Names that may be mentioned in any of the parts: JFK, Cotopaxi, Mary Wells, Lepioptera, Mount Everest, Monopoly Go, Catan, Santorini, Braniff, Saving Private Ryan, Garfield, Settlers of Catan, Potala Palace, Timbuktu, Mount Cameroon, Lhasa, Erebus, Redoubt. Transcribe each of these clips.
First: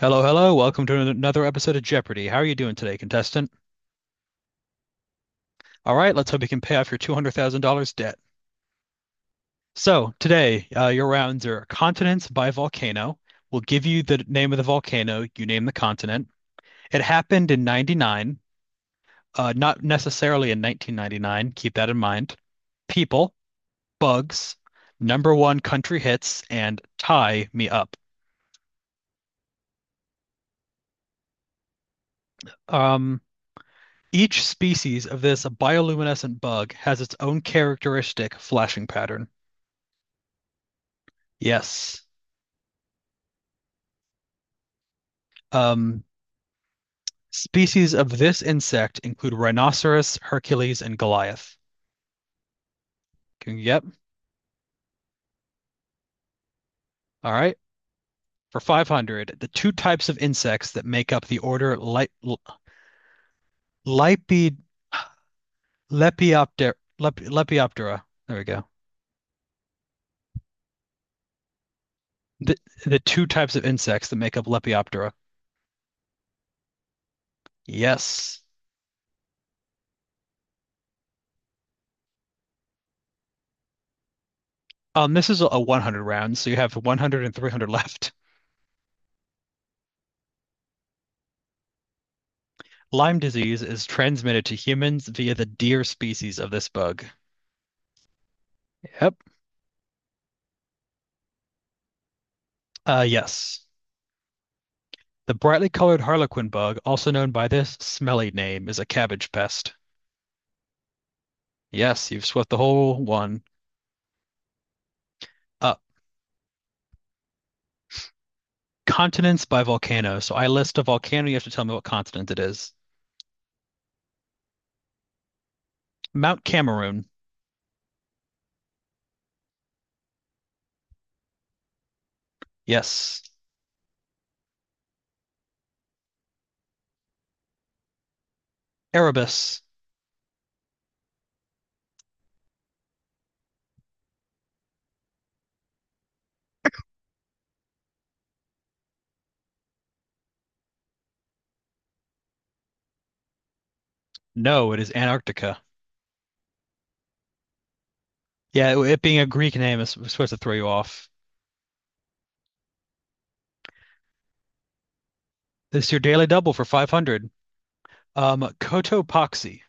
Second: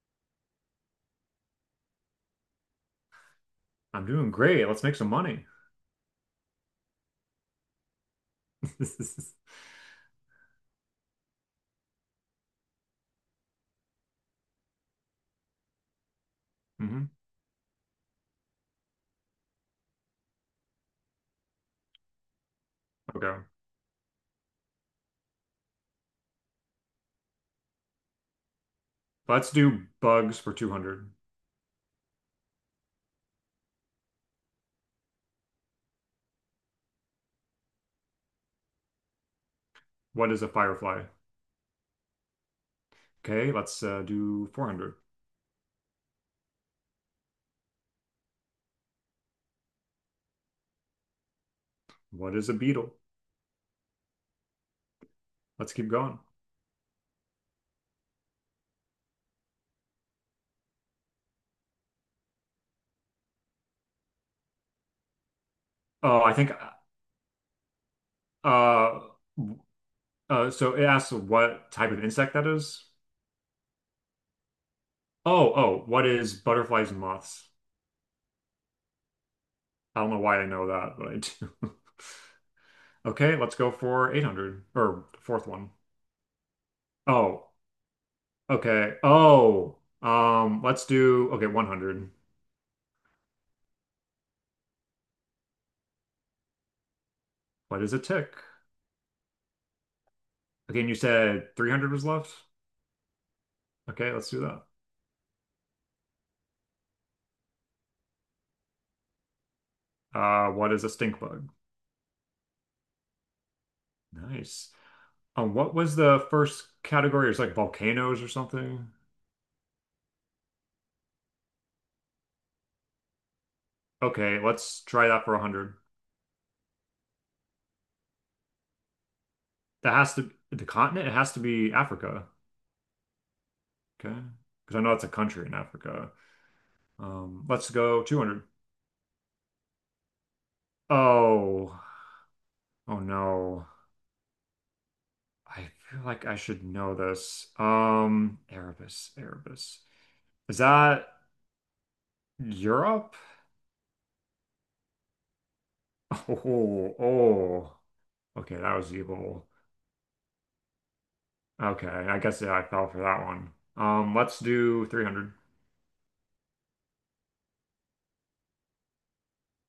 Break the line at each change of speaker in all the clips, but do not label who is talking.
Hello, hello. Welcome to another episode of Jeopardy. How are you doing today, contestant?
I'm doing great. Let's make some money.
All right, let's hope you can pay off your $200,000 debt. So, today, your rounds are Continents by Volcano. We'll give you the name of the volcano, you name the continent. It
hmm
happened in 99, not necessarily in 1999, keep that in mind. People,
Okay.
bugs, number one country hits, and tie me up.
Let's do bugs for 200.
Um, each species of this bioluminescent bug has its own characteristic flashing pattern.
What is a firefly?
Yes.
Okay, let's do 400.
Um, Species of this insect include rhinoceros, Hercules, and Goliath.
What is a beetle?
Can you get?
Let's keep going.
All right. For 500, the two types of insects that make up the order Li- L- Lipid
Oh, I think
Lepiopter Lep Lepioptera. There we go.
uh, so it asks what type of insect that
The,
is.
the two types of insects that make up Lepioptera.
Oh, oh, what is butterflies and moths?
Yes.
I don't know why I know that, but I do. Okay, let's go for 800 or the
This is
fourth
a
one.
100 round, so you have one hundred and three
Oh,
hundred left.
okay. Oh, let's do okay, 100.
Lyme disease is transmitted to humans via the deer species of this bug.
What is a tick?
Yep.
Again, you said 300 was left?
Yes.
Okay, let's do that.
The brightly colored harlequin bug, also known by this smelly name, is a cabbage pest.
What is a stink bug?
Yes, you've swept the whole one
Nice. What
up.
was the first category? It was like volcanoes or something.
Continents by volcano. So I list a volcano, you have to tell me what continent it is.
Okay, let's try that for 100.
Mount Cameroon.
That has to the continent, it has to be Africa.
Yes.
Okay. Because I know it's a country in Africa. Let's go 200.
Erebus.
Oh, oh no. I feel like I should know this. Erebus, Erebus. Is that Europe?
No, it is Antarctica.
Oh, oh. Okay, that
Yeah, it,
was
it being a
evil.
Greek name is supposed to throw you off.
Okay, I guess yeah, I fell for that one. Let's do 300.
This is your daily double for 500. Cotopaxi.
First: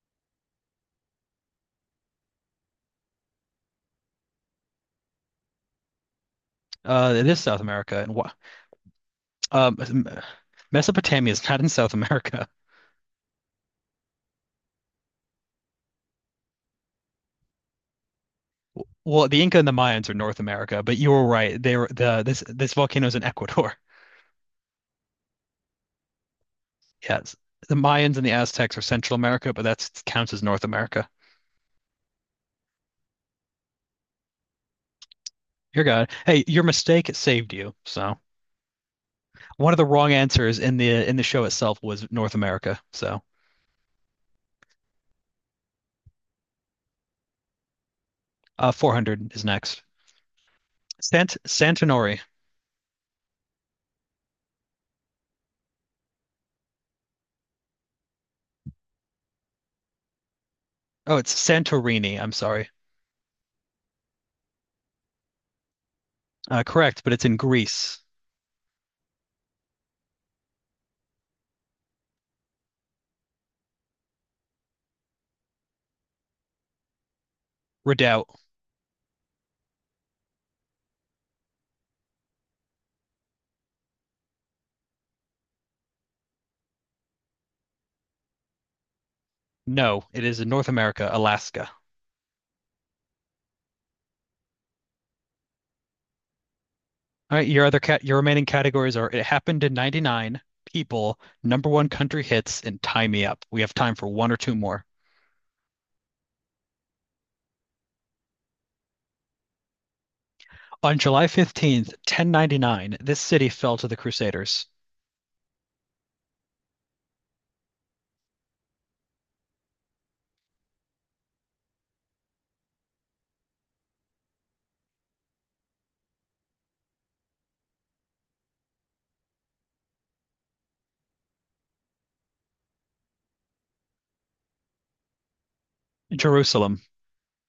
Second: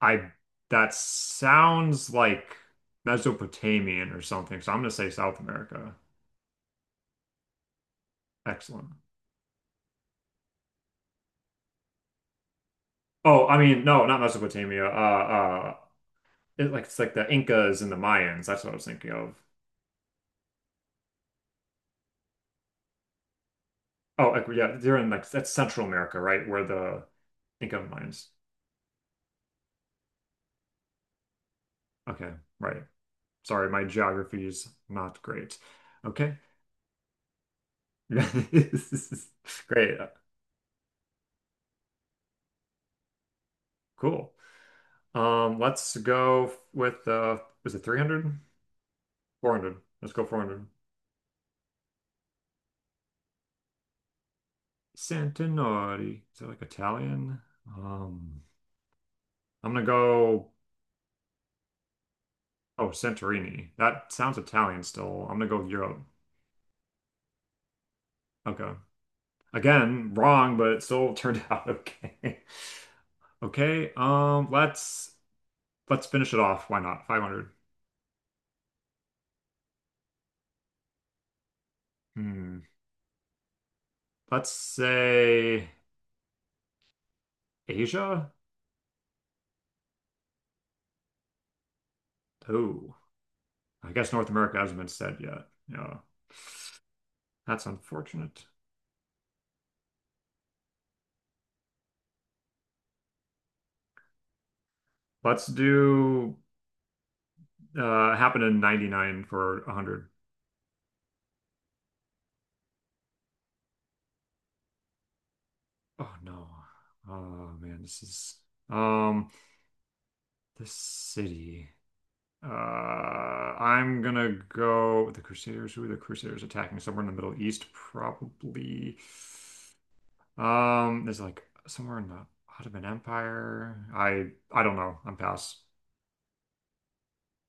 I That sounds like Mesopotamian or something, so I'm gonna say South America.
It is South America. And what?
Excellent.
Um, Mesopotamia is not in South America.
Oh, I mean, no, not Mesopotamia. It, like it's like the Incas and the Mayans. That's what I was thinking
Well,
of.
the Inca and the Mayans are North America, but you were right. They were the this this volcano is in Ecuador.
Oh, like, yeah, they're in like that's Central America, right? Where the
Yes. The
Inca and
Mayans and
Mayans.
the Aztecs are Central America, but that counts as North America.
Okay, right. Sorry, my geography is not great.
You're good.
Okay.
Hey, your mistake saved you. So
This is
one of the
Great.
wrong answers in the show itself was North America. So
Cool. Let's go with was it 300?
400 is
400.
next.
Let's go 400.
Santinori.
Santinori. Is that like Italian? Um, I'm gonna go
Oh, it's Santorini. I'm sorry.
oh, Santorini. That sounds Italian still. I'm gonna go Europe.
Correct, but it's in Greece.
Okay. Again, wrong, but it still turned out okay. Okay. Let's finish it off. Why not? 500.
Redoubt.
Hmm. Let's say Asia.
No, it is in North America, Alaska.
Oh. I guess North America hasn't been said yet. Yeah,
All right,
that's
your remaining
unfortunate.
categories are It Happened in 99, People, Number One Country Hits, and Tie Me Up. We have time for one or two more.
Let's do happened in 99 for 100.
On July 15th, 1099, this city fell to the Crusaders.
Oh no. Oh man, this is um this city. I'm gonna go with the Crusaders. Who are the Crusaders attacking? Somewhere in the Middle East, probably. There's like somewhere in the Ottoman Empire. I don't know. I'm pass.
Jerusalem.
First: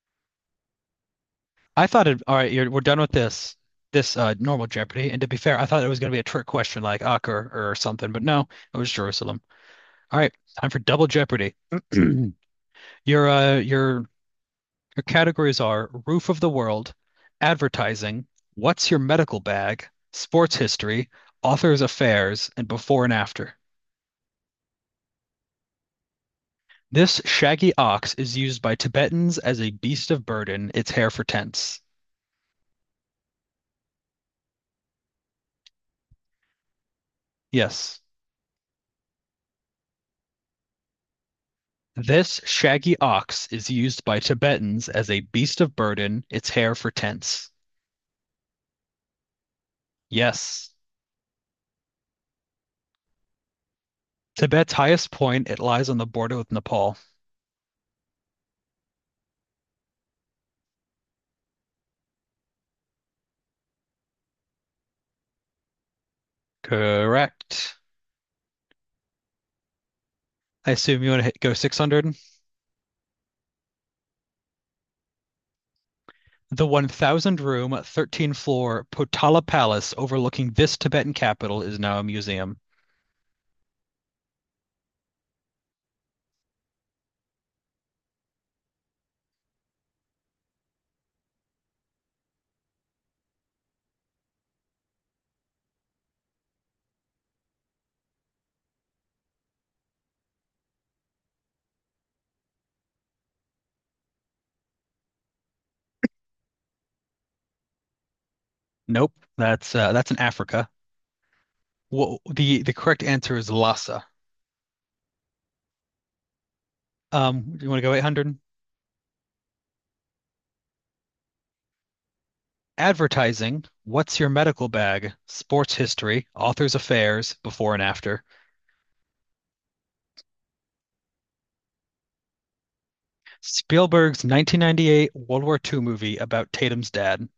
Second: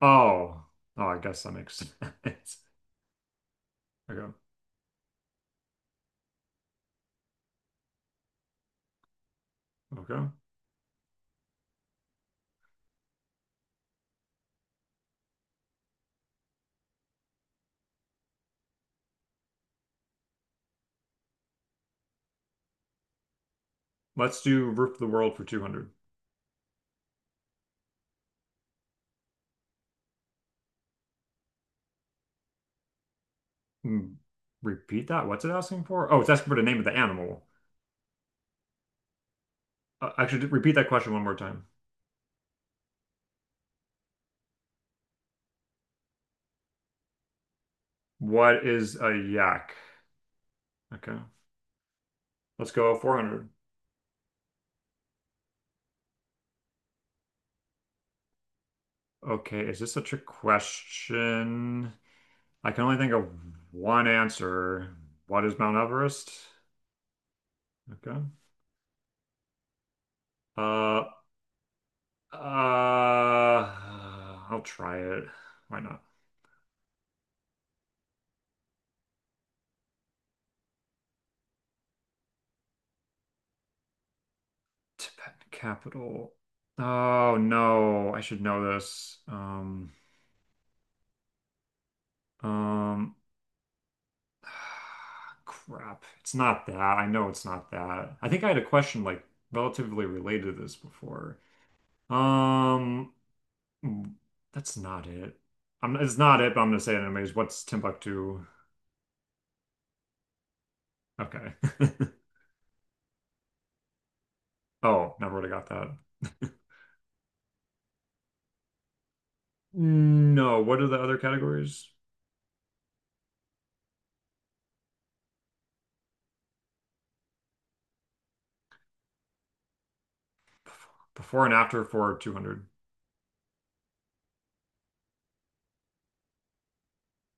Oh, oh, I guess that makes
All right,
sense.
we're done with this, this
Okay,
uh, normal Jeopardy. And to be fair, I thought it was going to be a trick question like Acre or something, but no, it was Jerusalem. All
okay.
right, time for Double Jeopardy. Your Her categories are Roof of the World, Advertising, What's Your Medical Bag, Sports History, Author's Affairs, and Before and After.
Let's do Roof of the World for 200.
This shaggy ox is used by Tibetans as a beast of burden, its hair for tents.
Hmm, Repeat that. What's it asking for? Oh, it's asking for the name of the animal.
Yes.
Actually, repeat that question one more time.
This shaggy ox is used by Tibetans as a beast of burden, its hair for tents.
What is a yak?
Yes.
Okay. Let's go 400.
Tibet's highest point, it lies on the border with Nepal.
Okay. Is this such a question? I can only think of one answer. What is Mount Everest?
Correct.
Okay.
I assume
Uh,
you want to hit, go 600?
uh, I'll try it. Why not?
The 1,000 room, 13 floor Potala Palace overlooking this Tibetan capital is now a museum.
Tibetan capital. Oh no, I should know this. Um, crap. It's not that. I know it's not that. I think I had a question like relatively related to this before. Um, mm, that's not it. I'm, it's not it, but I'm gonna say it anyways. What's Timbuktu?
Nope, that's in Africa.
Okay.
Wha the correct answer is Lhasa.
Oh, never would have got that.
Do you want to go 800?
No, what are the other categories?
Advertising, what's your medical bag? Sports history, author's affairs, before and after.
Before and after for 200.
Spielberg's 1998 World War II movie about Tatum's dad.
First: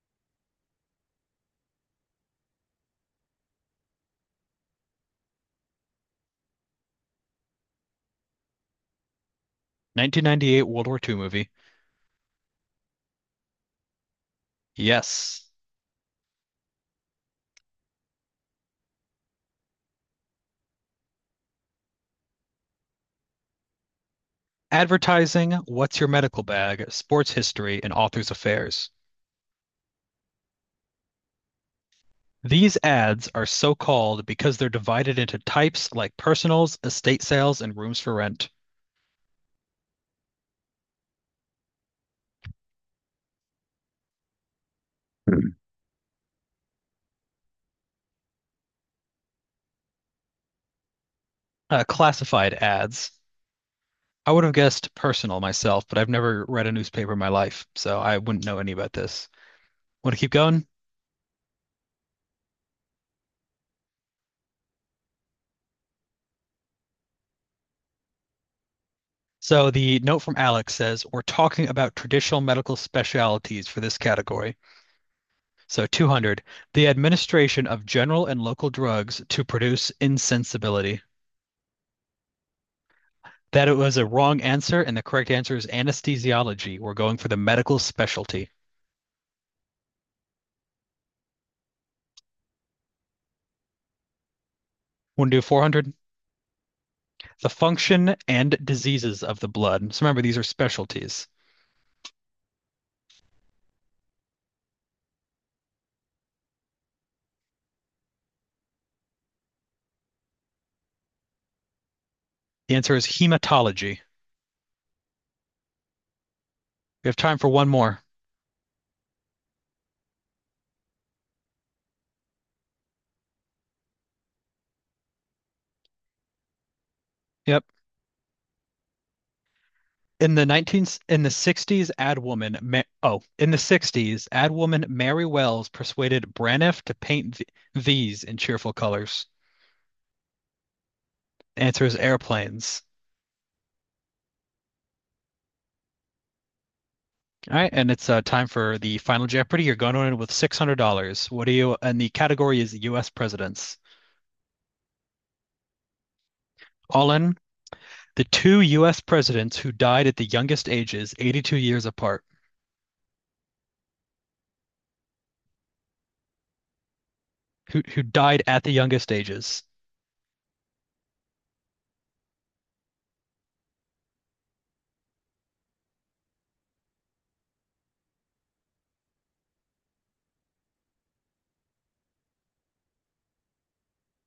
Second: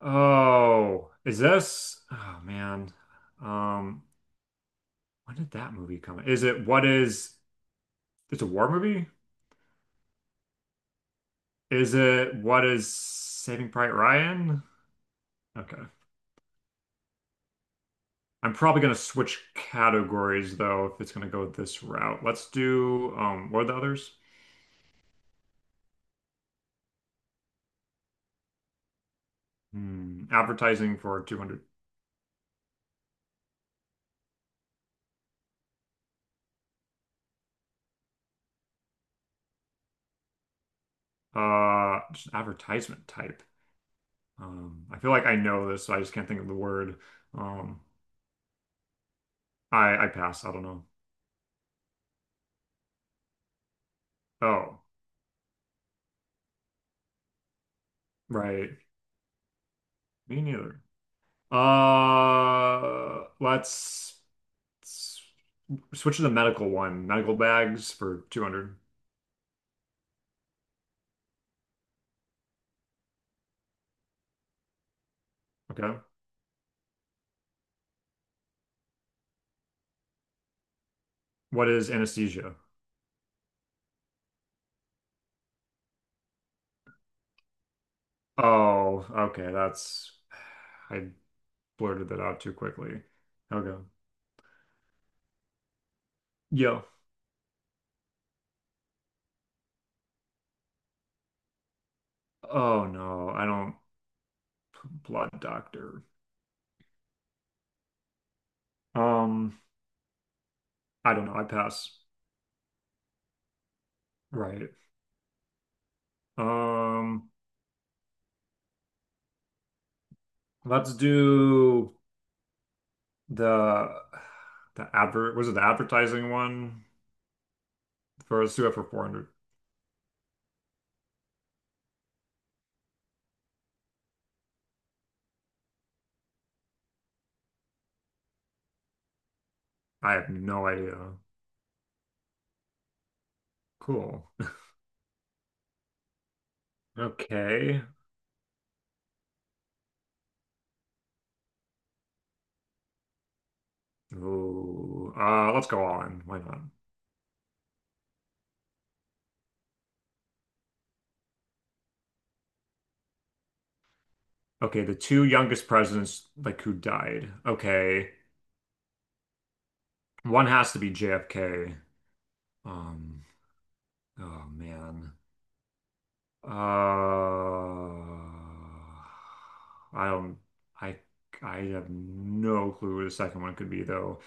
Oh, is this? Oh man. Um, when did that movie come? Is it what is It's a war movie?
1998 World War II movie.
Is it what is Saving Private Ryan?
Yes.
Okay. I'm probably gonna switch categories though if it's gonna go this route. Let's do what are the others?
Advertising, What's Your Medical Bag, Sports History, and Authors Affairs.
Hmm, advertising for 200.
These ads are so called because they're divided into types like personals, estate sales, and rooms for rent.
Just advertisement type. I feel like I know this, so I just can't think of the word. Um, I pass. I don't know.
Classified ads. I would have
Oh,
guessed personal myself, but I've never read a newspaper in my life, so I wouldn't know any
right.
about this. Want to keep
Me
going?
neither. Uh, let's s- Switch to the medical one. Medical bags for 200.
So the note from Alex says, we're talking about traditional medical specialties for this category. So
Okay.
200, the administration of general and local drugs to produce insensibility.
What is anesthesia?
That it was a wrong answer, and the correct answer is anesthesiology. We're going for the medical specialty.
Oh, okay. That's I blurted that out too quickly. Okay.
Want to do 400?
Yo.
The function and diseases of the blood. So remember, these are specialties.
Oh no, I don't blood doctor. Um, I don't know. I pass.
The answer is hematology.
Right.
We have
Um,
time for one more.
let's do the the advert. Was it the advertising one?
Yep.
For let's do it for 400.
In the 60s, ad woman, Ma oh, in the 60s, ad woman Mary Wells persuaded Braniff to paint th these in cheerful colors.
I have no idea.
Answer is airplanes.
Cool.
All right,
Okay.
and it's time for the final Jeopardy. You're going in with $600. And the category is US presidents.
Ooh. Let's go all in. Why not?
All in, the two US presidents who died at the youngest ages, 82 years apart,
Okay, the two youngest presidents like who died.
who
Okay.
died at the youngest ages.
One has to be JFK. Um, oh man. Uh, I don't I I have no clue who the second one could be though.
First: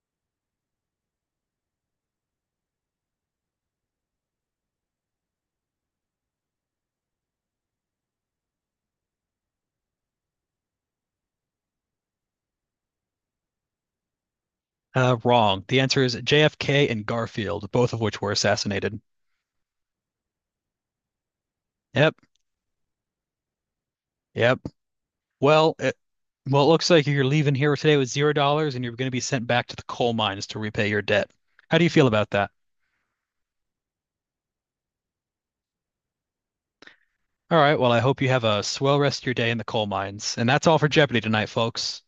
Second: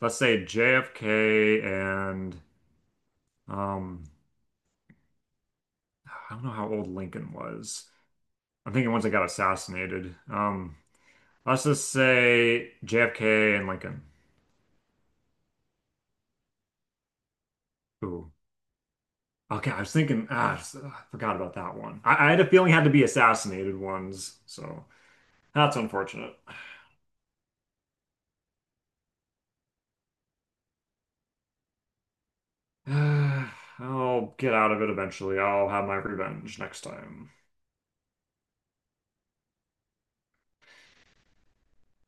Let's say JFK and um I don't know how old Lincoln was. I'm thinking once I got assassinated. Let's just say JFK and Lincoln.
Wrong. The answer is JFK and Garfield, both of which were
Ooh.
assassinated.
Okay, I was thinking, ah, forgot about that one.
Yep,
I had a feeling it had to be assassinated ones,
yep.
so
Well,
that's
it,
unfortunate.
well, it looks like you're leaving here today with $0 and you're going to be sent back to the coal mines to repay your debt. How do you feel about that?
I'll get out of it eventually. I'll have my revenge next time.
All right, well, I hope you have a swell rest of your day in the coal mines. And that's all for Jeopardy tonight, folks.